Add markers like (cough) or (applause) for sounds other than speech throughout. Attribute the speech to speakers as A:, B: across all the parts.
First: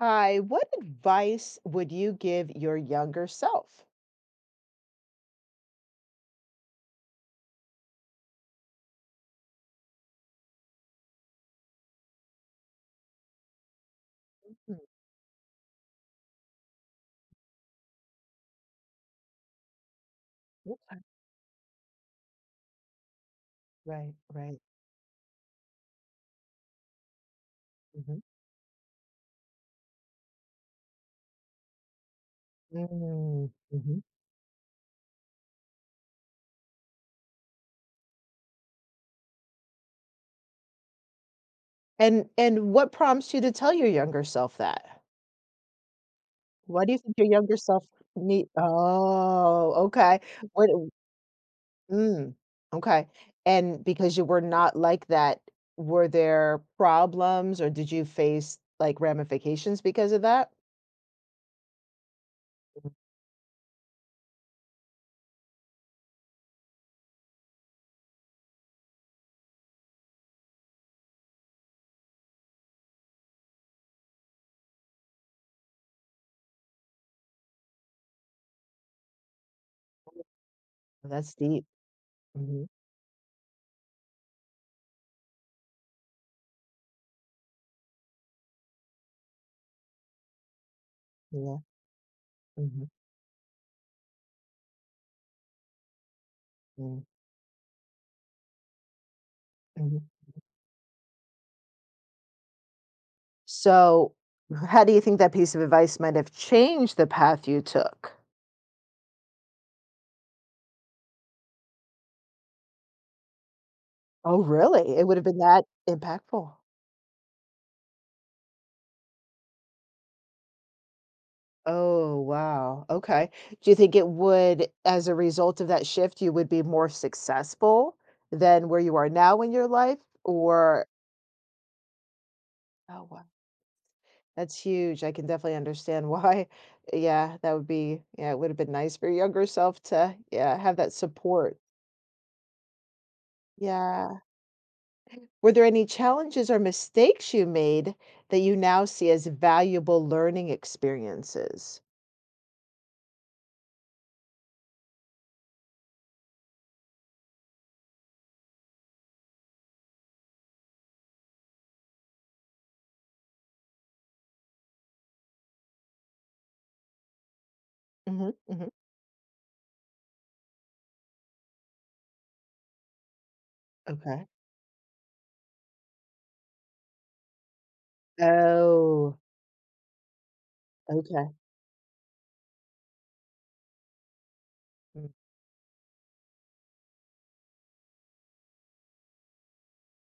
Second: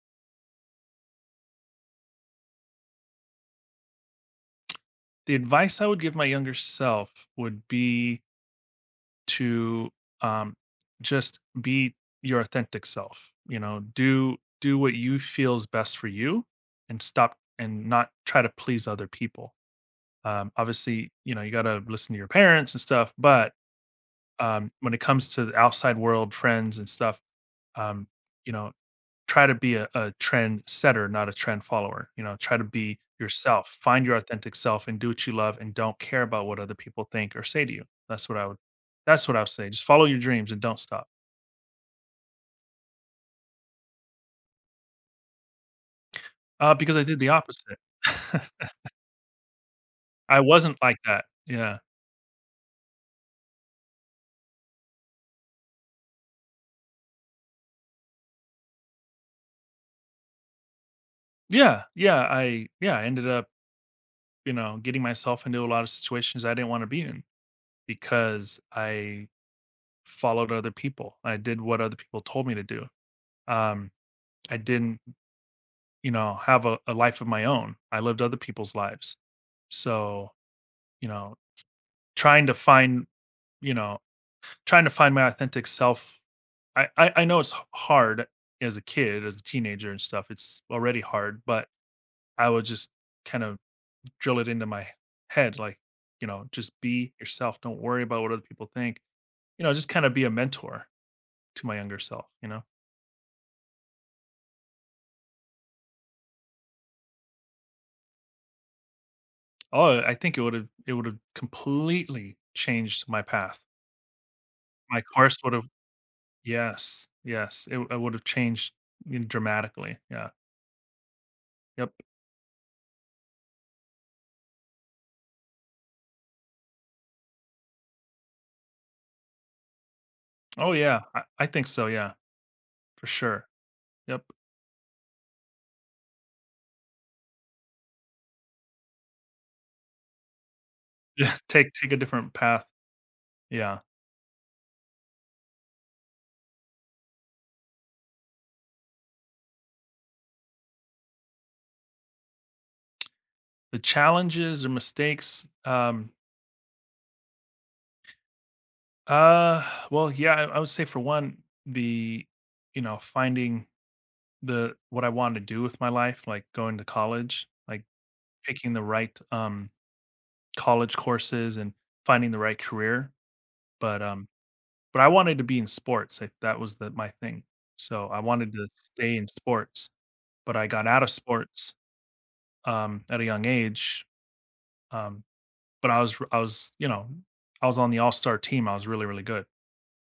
A: Hi, what advice would you give your younger self?
B: The advice I would give my younger self would be to um, just be your authentic self. You know, do
A: Mm.
B: what you feel is best for you, and stop and not try to please other people.
A: Oops.
B: Obviously, you know you got to listen to your parents and stuff, but
A: Right, right.
B: when it comes to the outside world, friends and stuff, um,
A: Hmm.
B: you know, try to be a trend setter, not a trend follower. You know, try to be
A: Mm,
B: yourself,
A: hmm.
B: find your authentic self, and do what you love, and don't care about what other people think or say to you. That's what I would. That's what I would say. Just follow your dreams and don't stop.
A: And what prompts you to tell your younger self that? Why do
B: Because
A: you
B: I
A: think
B: did
A: your
B: the
A: younger
B: opposite.
A: self need?
B: (laughs)
A: Oh, okay.
B: I
A: What?
B: wasn't like that. Yeah,
A: Mm, okay. And because you were not like that, were there problems or did you face like ramifications because of that?
B: yeah, yeah. I ended up you know getting myself into a lot of situations I didn't want to be in because I followed other people. I did what other people told me to do. Um, I didn't you know, have a life of my own. I lived other people's lives. So, you
A: Well, that's
B: know,
A: deep.
B: trying to
A: Hmm.
B: find, you know, trying to find my authentic self. I know it's hard as a kid, as a teenager and stuff. It's already hard,
A: Yeah.
B: but I would
A: Hmm.
B: just kind of drill it into my head, like, you know, just be yourself. Don't worry about what other people think. You know, just
A: Mm.
B: kind of be a mentor to my younger self, you know?
A: So, how do you think that piece of advice might have changed the path you took?
B: Oh, I think it would have completely changed my path.
A: Oh, really?
B: My
A: It would have
B: course
A: been
B: would have
A: that impactful.
B: Yes, yes, it would have changed, you know, dramatically, yeah, yep.
A: Oh, wow. Okay. Do you think it would, as a result of that shift, you would be more successful than where you are now in your life?
B: Oh,
A: Or,
B: yeah, I think so, yeah, for
A: oh, wow,
B: sure, yep. (laughs)
A: that's huge. I can definitely understand why. (laughs) Yeah, that would be, yeah, it would have been nice for your younger self to, yeah, have that
B: Yeah,
A: support.
B: take a different path, yeah.
A: Yeah. Were there any challenges or mistakes you made that you now see as valuable learning experiences?
B: The challenges or mistakes, uh, well, yeah, I would say for one, the you know, finding the what I wanted to do with my life, like going to college, like
A: Mhm, mhm.
B: picking the right, college courses and finding the right career, but,
A: Okay.
B: um but I wanted to be in sports, like, that was the my thing. So, I wanted to stay
A: Oh,
B: in sports, but I got out of
A: okay.
B: sports, at a young age,
A: Mm.
B: um, but I was, you know, I was on the all-star team, I was really, really good,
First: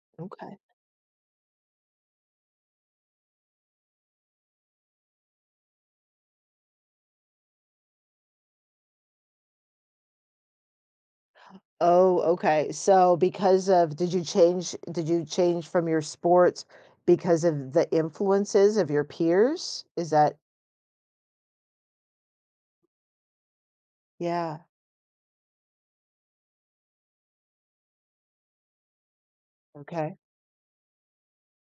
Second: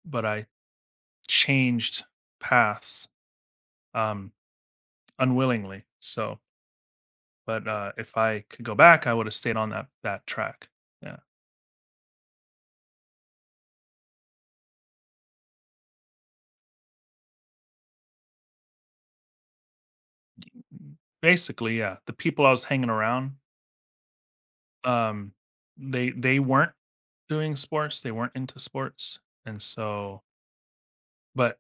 B: but I
A: Okay.
B: changed paths, um, unwillingly, so but, if I could go back, I woulda stayed on that track. Yeah.
A: Oh, okay. So because of did you change from your sports because of the influences of your peers? Is that
B: Basically, yeah, the people I was hanging around.
A: Yeah.
B: Um, they weren't doing sports, they weren't into sports, and
A: Okay.
B: so but,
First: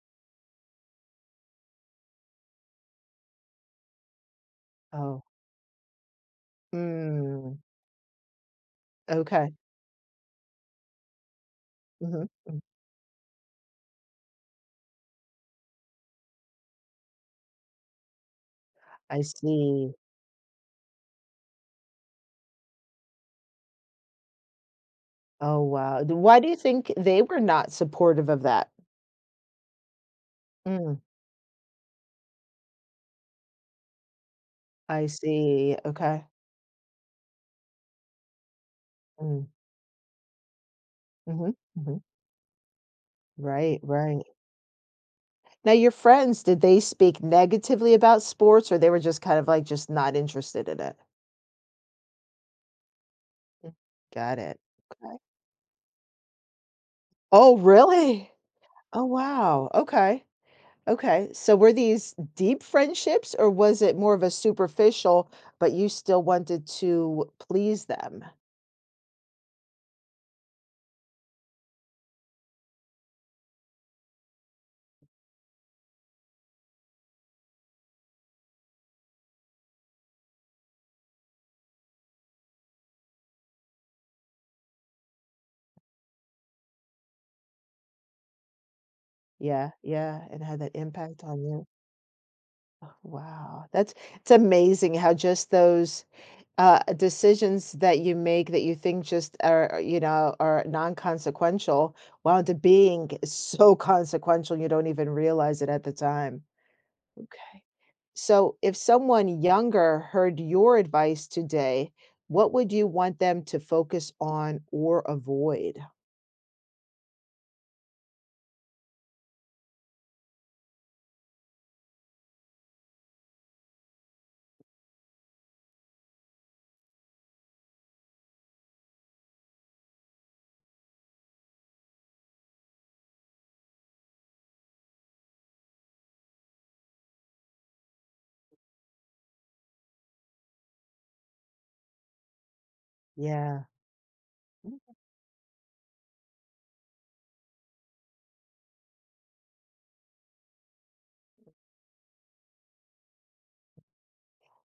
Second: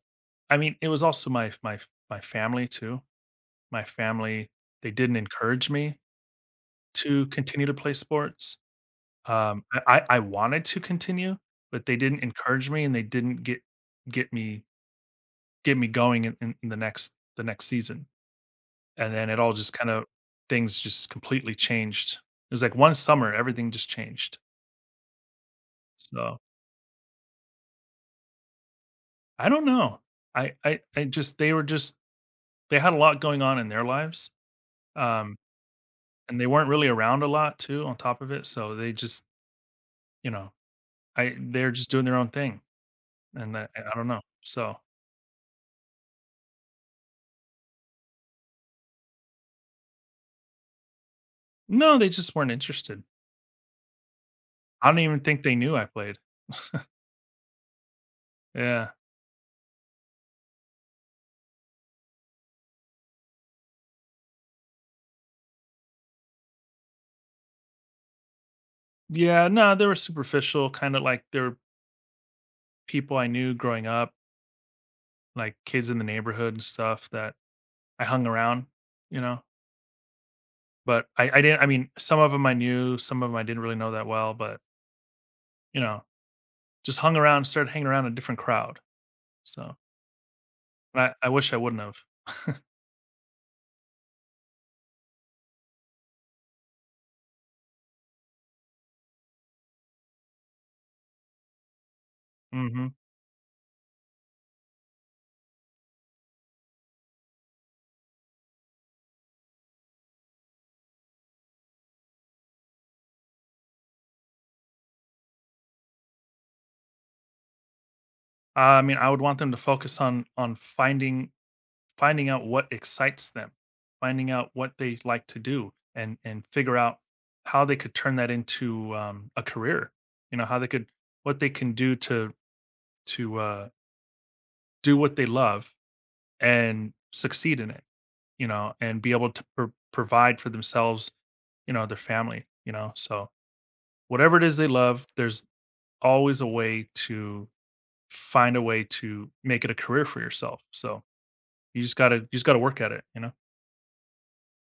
B: I mean, it was also my my family too. My family, they didn't
A: Oh.
B: encourage me to
A: Mm,
B: continue to play sports.
A: okay.
B: I wanted to continue, but they didn't
A: Hmm.
B: encourage me and they didn't get me get me going in the next season, and
A: I
B: then it all just
A: see.
B: kinda things just completely changed. It was like one summer, everything just changed,
A: Oh, wow.
B: so
A: Why do you think they were not supportive of that?
B: I don't know. I I
A: Mm.
B: I just they were just they had a lot going on in their lives,
A: I
B: um,
A: see, okay.
B: and they weren't really around a lot too on top of it, so they just,
A: Mm,
B: you know, I
A: mhm,
B: they're just
A: mhm.
B: doing their own thing, and
A: Right,
B: I don't know.
A: right.
B: So,
A: Now your friends, did they speak negatively about sports or they were just kind of, like, just not interested in it?
B: no, they just weren't interested.
A: Mm, got it,
B: I don't
A: okay.
B: even think they knew I played.
A: Oh, really?
B: Yeah.
A: Oh, wow, okay, okay. So were these deep friendships or was it more of a superficial, but you still wanted to please them?
B: Yeah, no, they were superficial, kinda like they were people I knew growing up, like kids in the neighborhood and stuff that I hung around, you know? But I didn't I mean, some of them I knew, some of them I didn't really know that well, but, you know just hung around, started hanging around a different crowd,
A: Yeah,
B: so,
A: yeah, and had that
B: and
A: impact
B: I
A: on
B: wish I
A: you.
B: wouldn't have.
A: Wow, that's it's amazing how just those decisions that you make that you think just are non-consequential wound up
B: Mhm.
A: being (laughs) so consequential you don't even realize it at the time. Okay. So, if someone younger heard your advice today, what would you want them to focus on or avoid?
B: I mean, I would want them to focus on finding out what excites them, finding out what they like to do, and figure out how they could turn that into, a career, you know, how they could what they can do to to, uh, do what they love and succeed in it, you know, and be able to provide for themselves, you know, their family, you know, so
A: Yeah.
B: whatever it is they love, there's always a way to find a way to make it a career for yourself. So you just gotta work at it, you know?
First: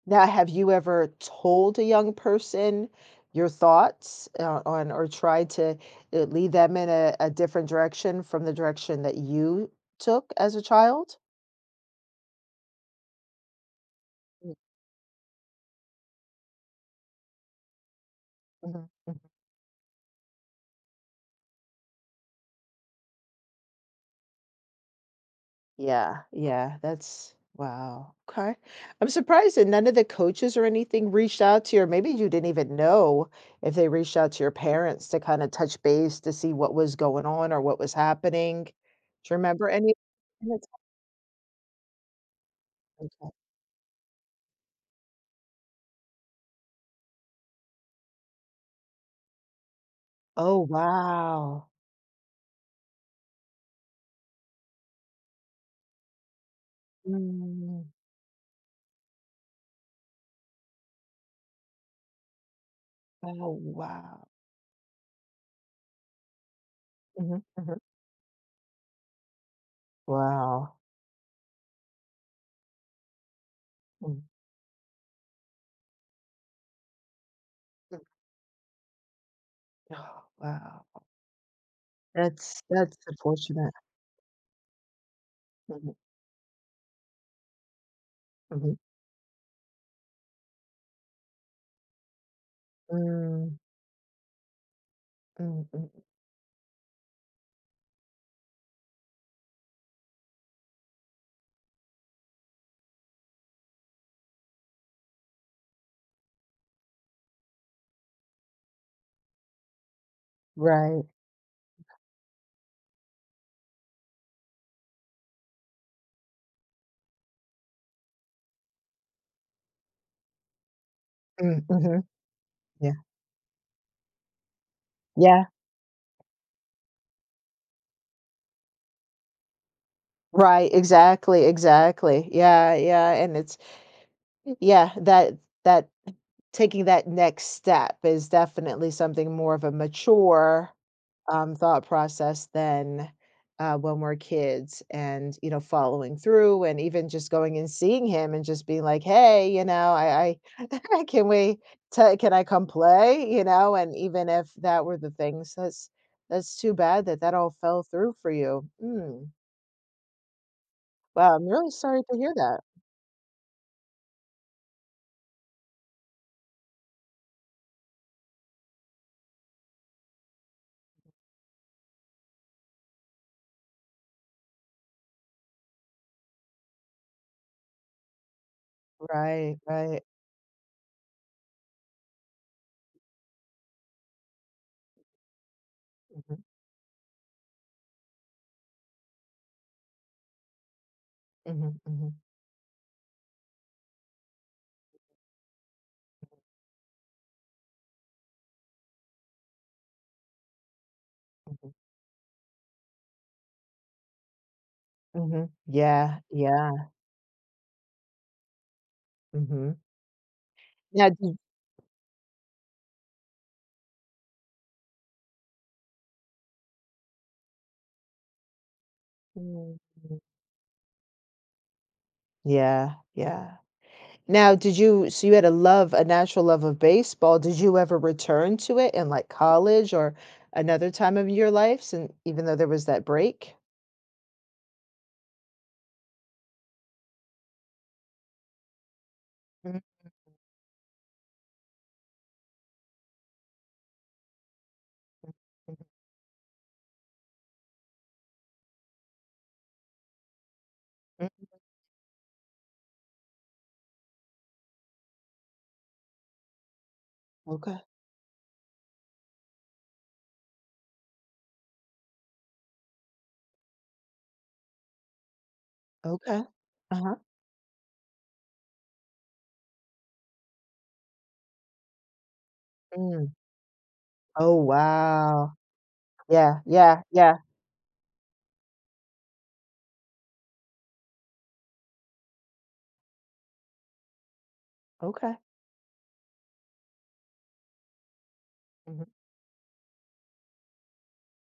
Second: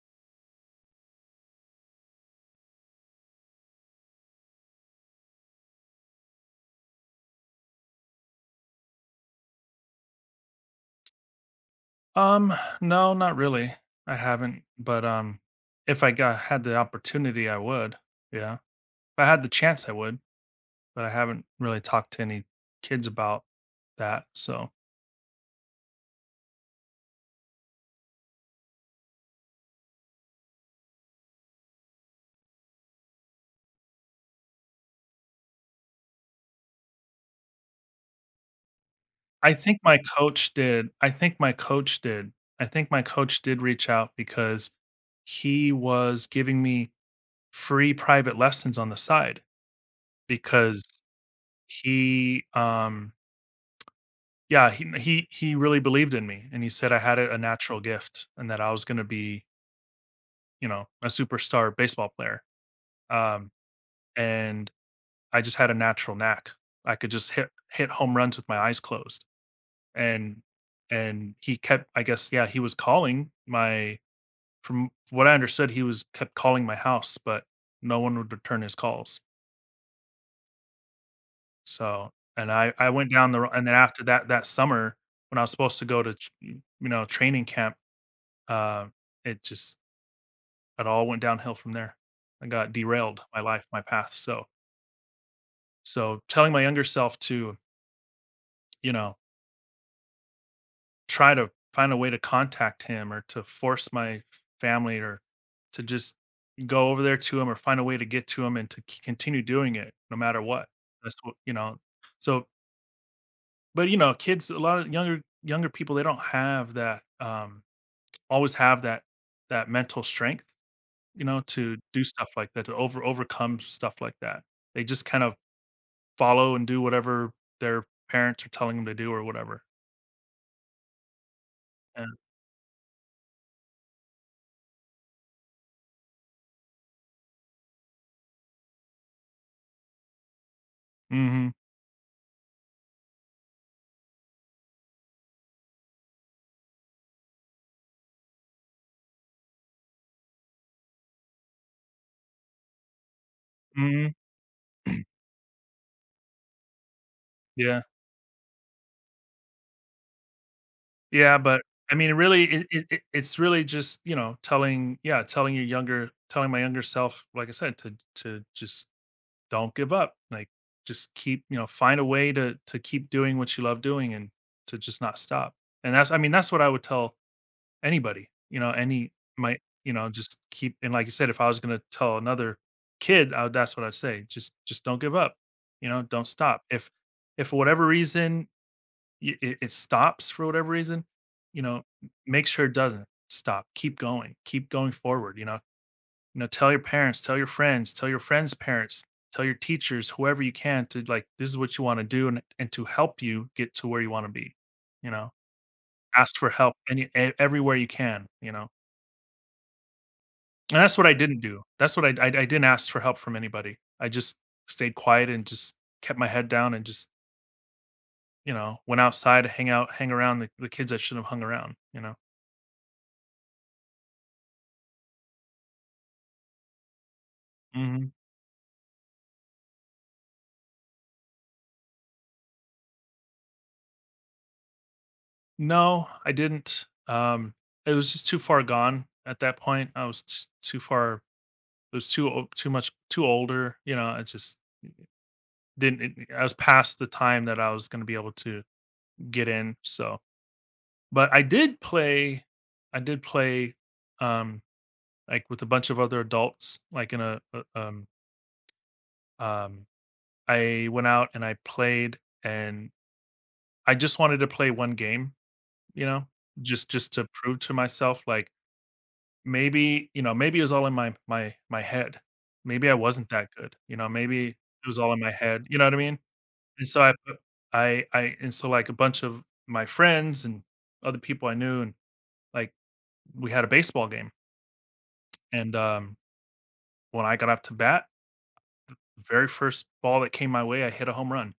A: Now, have you ever told a young person your thoughts on or tried to lead them in a different direction from the direction that you took as a child?
B: Um, no, not really. I
A: Mm,
B: haven't, but if I got had the opportunity I would. Yeah. If
A: mhm, mhm.
B: I had the chance I would, but I haven't really talked to any kids about that. So
A: Yeah, yeah, that's wow. Okay. I'm surprised that none of the coaches or anything reached out to you, or maybe you didn't even know if they reached out to your parents to kind of touch base to see what was going on or what was happening. Do you
B: I
A: remember
B: think
A: any
B: my coach
A: of
B: did. I think my coach did. I think my
A: time?
B: coach did reach out because he was giving me free private lessons on the side
A: Oh,
B: because
A: wow.
B: He, um yeah, he really believed in me, and he said I had a natural
A: Mm.
B: gift and that I was gonna be, you know, a superstar baseball player, um,
A: Oh, wow.
B: and I just had a natural knack. I could just
A: Mhm, mhm.
B: hit home runs with my eyes closed, and
A: Wow.
B: and he kept I guess, yeah, he was calling my
A: Mm.
B: from what I understood, he was kept calling my house, but no
A: Mm.
B: one would return his calls.
A: (gasps) Oh, wow.
B: So, and
A: That's
B: I
A: that's
B: went down the ro and then
A: unfortunate.
B: after that summer, when I was supposed to
A: Mhm,
B: go to tr you know, training camp,
A: mhm.
B: uh, it just it all went downhill from there. I got derailed, my
A: Mm,
B: life, my path, so
A: mm, mm.
B: so telling my younger self to, you know, try to find a way to contact him or to force my family or to just go over there to him or find a way to get to him and to c continue doing it no matter what.
A: Right.
B: That's what you know, so But, you know, kids a lot of younger younger people, they don't have that, always have that mental strength, you know,
A: Mm,
B: to do
A: mhm.
B: stuff like that, to
A: Yeah.
B: overcome stuff like that. They just kind of
A: Yeah.
B: follow and do whatever their parents are telling them to do or whatever.
A: Right, exactly,
B: Yeah.
A: exactly. Yeah, yeah, and it's, yeah, that taking that next step is definitely something more of a mature
B: Mhm.
A: thought process than when we're kids and following through and even just going and seeing him and just being like hey I (laughs) can we can I come play, you know, and
B: Mhm.
A: even if that were the things that's too bad that that all
B: Yeah.
A: fell through for you Wow,
B: Yeah,
A: I'm
B: but,
A: really
B: I
A: sorry
B: mean,
A: to hear
B: really,
A: that.
B: it's really just, you know, telling yeah, telling your younger telling my younger self, like I said, to just don't give up. Like just keep, you know, find a way to keep doing what you love doing and to just not stop. And that's I mean, that's what I would tell anybody, you know, any
A: Right,
B: my you
A: right.
B: know, just keep and like you said, if I was gonna tell another kid, that's what I'd say. Just don't give up. You know, don't
A: Hmm.
B: stop. If for whatever reason it stops for whatever reason, you
A: Hmm.
B: know,
A: Hmm.
B: make sure it doesn't stop. Keep going. Keep going forward. You know, tell your parents, tell your friends' parents, tell your teachers, whoever you can to like this is
A: Hmm.
B: what you want to do and to help you get to where you want to be. You know,
A: Hmm. Yeah,
B: ask for help
A: yeah.
B: any everywhere you can, you know.
A: Hmm.
B: And that's what
A: Yeah.
B: I didn't do. That's what I didn't ask for help from anybody. I just stayed quiet and just kept my head down and just, you know, went outside to hang
A: Mm,
B: out, hang
A: mm.
B: around the kids I shouldn't have hung around, you know.
A: Yeah, yeah. Now, did you so you had a natural love of baseball, did you ever
B: Hmm.
A: return to it in, like, college or another time of your life sin even though there was that break?
B: No, I didn't. It was just too far gone at that
A: Mm,
B: point. I was t- too far It was too much too older, you know, I just
A: mhm,
B: didn't it I was past the time that I was gonna be able to get in, so
A: mm,
B: but I did play, um, like, with a bunch of other adults, like, in a
A: okay,
B: um, I went out and I played, and I just wanted to play one game, you know,
A: okay.
B: just
A: Uh-huh,
B: to prove to myself, like, maybe, you know, maybe it was all in my my head. Maybe I wasn't
A: mm.
B: that good, you know, maybe
A: Oh,
B: it was all in my
A: wow.
B: head, you know what I mean?
A: Yeah,
B: And so
A: yeah,
B: I put
A: yeah.
B: I and so, like, a bunch of my friends and other people I knew and, like, we had a baseball game,
A: Okay.
B: and, when I got up to bat,
A: Mhm.
B: very first ball that came my way, I hit a home run,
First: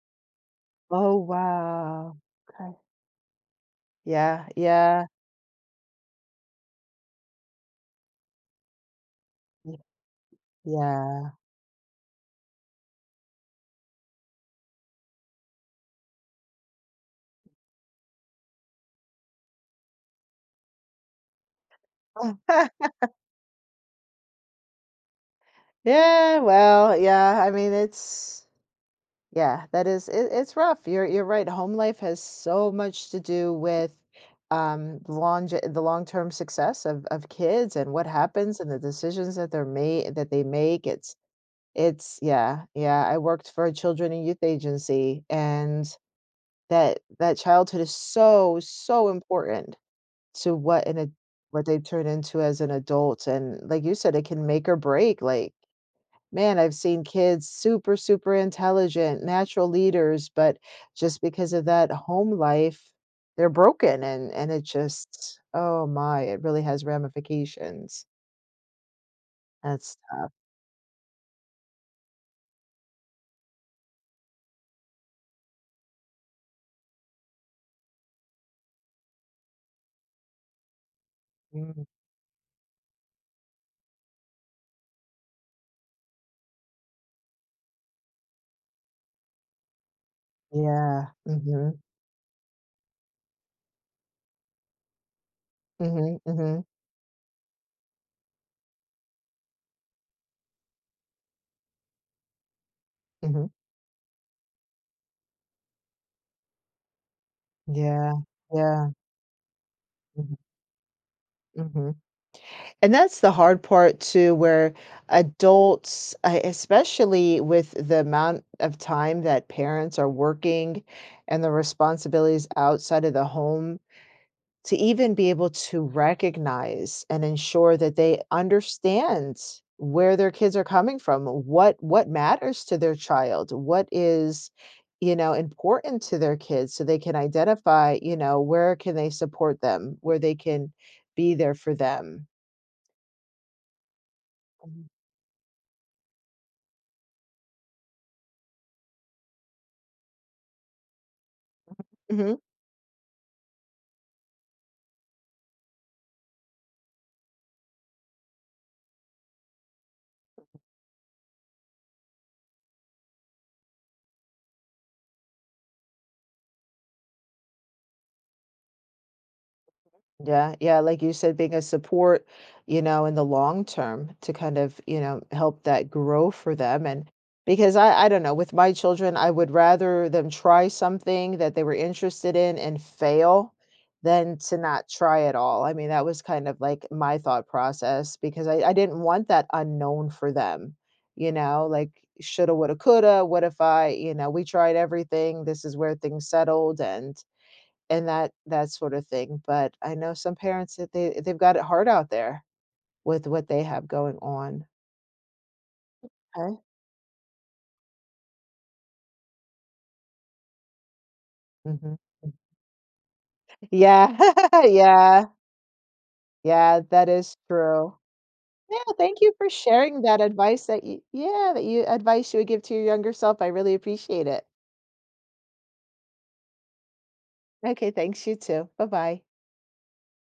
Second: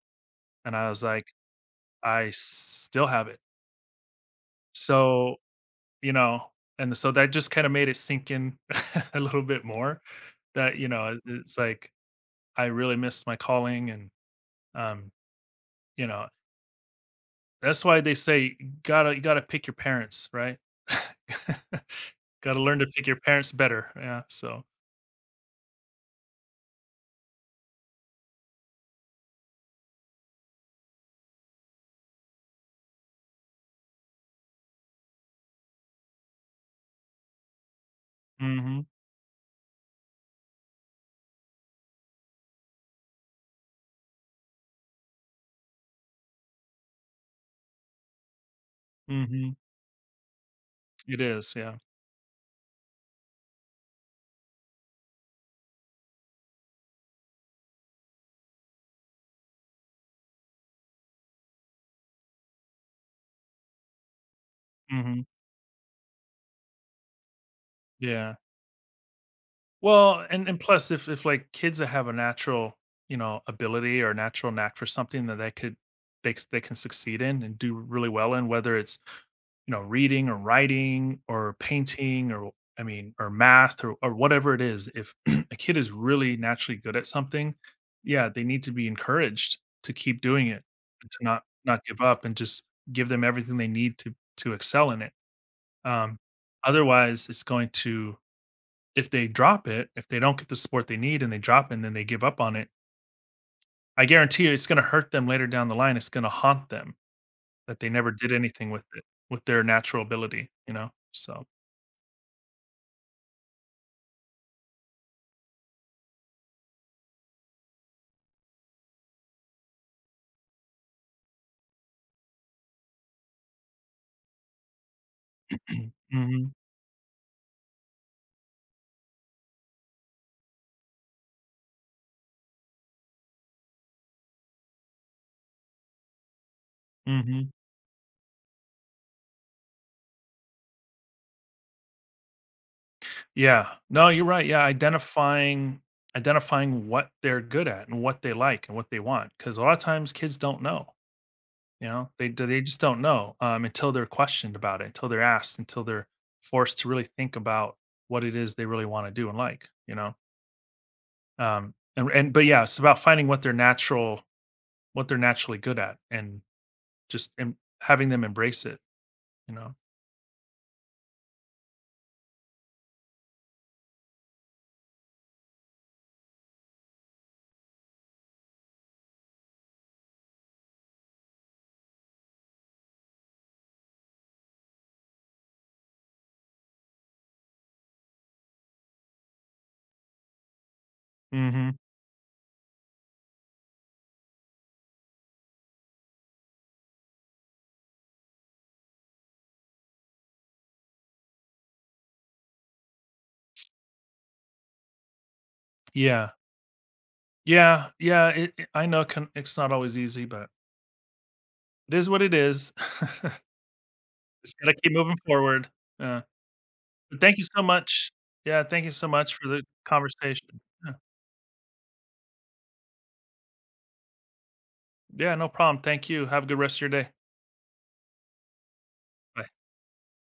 B: and I was
A: Oh,
B: like,
A: wow.
B: "I
A: Okay.
B: still have it."
A: Yeah, yeah,
B: So, you know and so that just kinda made it sink in (laughs) a little bit
A: y
B: more that, you know,
A: yeah.
B: it's like, I really missed my calling and, um, you know, that's why they say gotta you gotta pick your parents, right? (laughs) Gotta learn to
A: (laughs)
B: pick your parents better, yeah, so
A: Yeah, well, yeah, I mean, it's Yeah, that is it, it's rough. You're right. Home life has so much to do with the long-term success of kids and what happens and the
B: mhm,
A: decisions that they make. It's, yeah, yeah. I worked for a children and youth agency and that childhood is so so
B: mhm,
A: important to what an
B: it is,
A: what
B: yeah,
A: they turn into as an adult, and like you said, it can make or break, like, man, I've seen kids super, super intelligent, natural leaders, but just because of that home life, they're broken, and it
B: mhm,
A: just oh my, it really has ramifications.
B: yeah.
A: That's
B: Well,
A: tough.
B: and plus if, like, kids that have a natural, you know, ability or natural knack for something that they could they can succeed in and do really well in, whether it's you know, reading or writing or
A: Mm,
B: painting or I mean, or math or whatever it is, if (clears throat) a kid is really naturally good at something, yeah, they need to be encouraged to keep doing it and
A: yeah.
B: to
A: Mhm.
B: not give up and just give them everything they need to excel in it. Um,
A: Mhm. Mhm.
B: Otherwise, it's going to if they drop it, if they don't get the support they need and they drop it and then they give up on it,
A: Mhm.
B: I guarantee you it's going to hurt them later down the line. It's going to haunt them that they never
A: Yeah.
B: did anything with
A: Yeah.
B: it, with their natural
A: Mhm.
B: ability, you know? So
A: Mhm. And that's the hard part too, where adults, especially with the amount of time that parents are working and the responsibilities outside of the home, to even be able to
B: mhm,
A: recognize and ensure that they understand where their kids are coming from, what matters to their child, what is important to their kids so they can
B: mhm.
A: identify where can they support them where they can be there for them.
B: Yeah. No, you're right. Yeah,
A: Mhm.
B: identifying what they're good at and what they like and what they want because a lot of times kids don't know, you know?
A: Mhm.
B: They just don't know, until they're questioned about it, until they're asked, until they're forced to really think about what it is they really wanna do and like, you know? And but, yeah, it's about finding what they're naturally good at and just having them embrace it, you know?
A: Yeah, yeah, like you said, being a support, in the long term to kind of, help that grow for them. And because I don't know, with my children, I would rather them try something that they were interested in and fail than to not try at all. I mean, that was kind of like my thought process because I didn't want that unknown for them,
B: Mhm.
A: like, shoulda, woulda, coulda, what if we tried everything, this is where things settled and that sort of thing. But I know some parents that they've got it hard out there with what they have going on.
B: Yeah.
A: Okay.
B: Yeah, yeah, it I know can it's not always easy, but it
A: Mhm.
B: is what it is. (laughs)
A: Yeah.
B: Just
A: (laughs)
B: gotta keep moving
A: Yeah.
B: forward. Yeah.
A: Yeah, that
B: But
A: is
B: thank you so
A: true.
B: much. Yeah, thank you
A: Yeah,
B: so
A: thank you
B: much for
A: for
B: the
A: sharing that
B: conversation.
A: advice that
B: Yeah.
A: you yeah, that you advice you would give to your younger self. I really appreciate it.
B: Yeah, no problem. Thank you. Have a good rest of your day.
A: Okay, thanks, you too. Bye-bye.
B: Bye.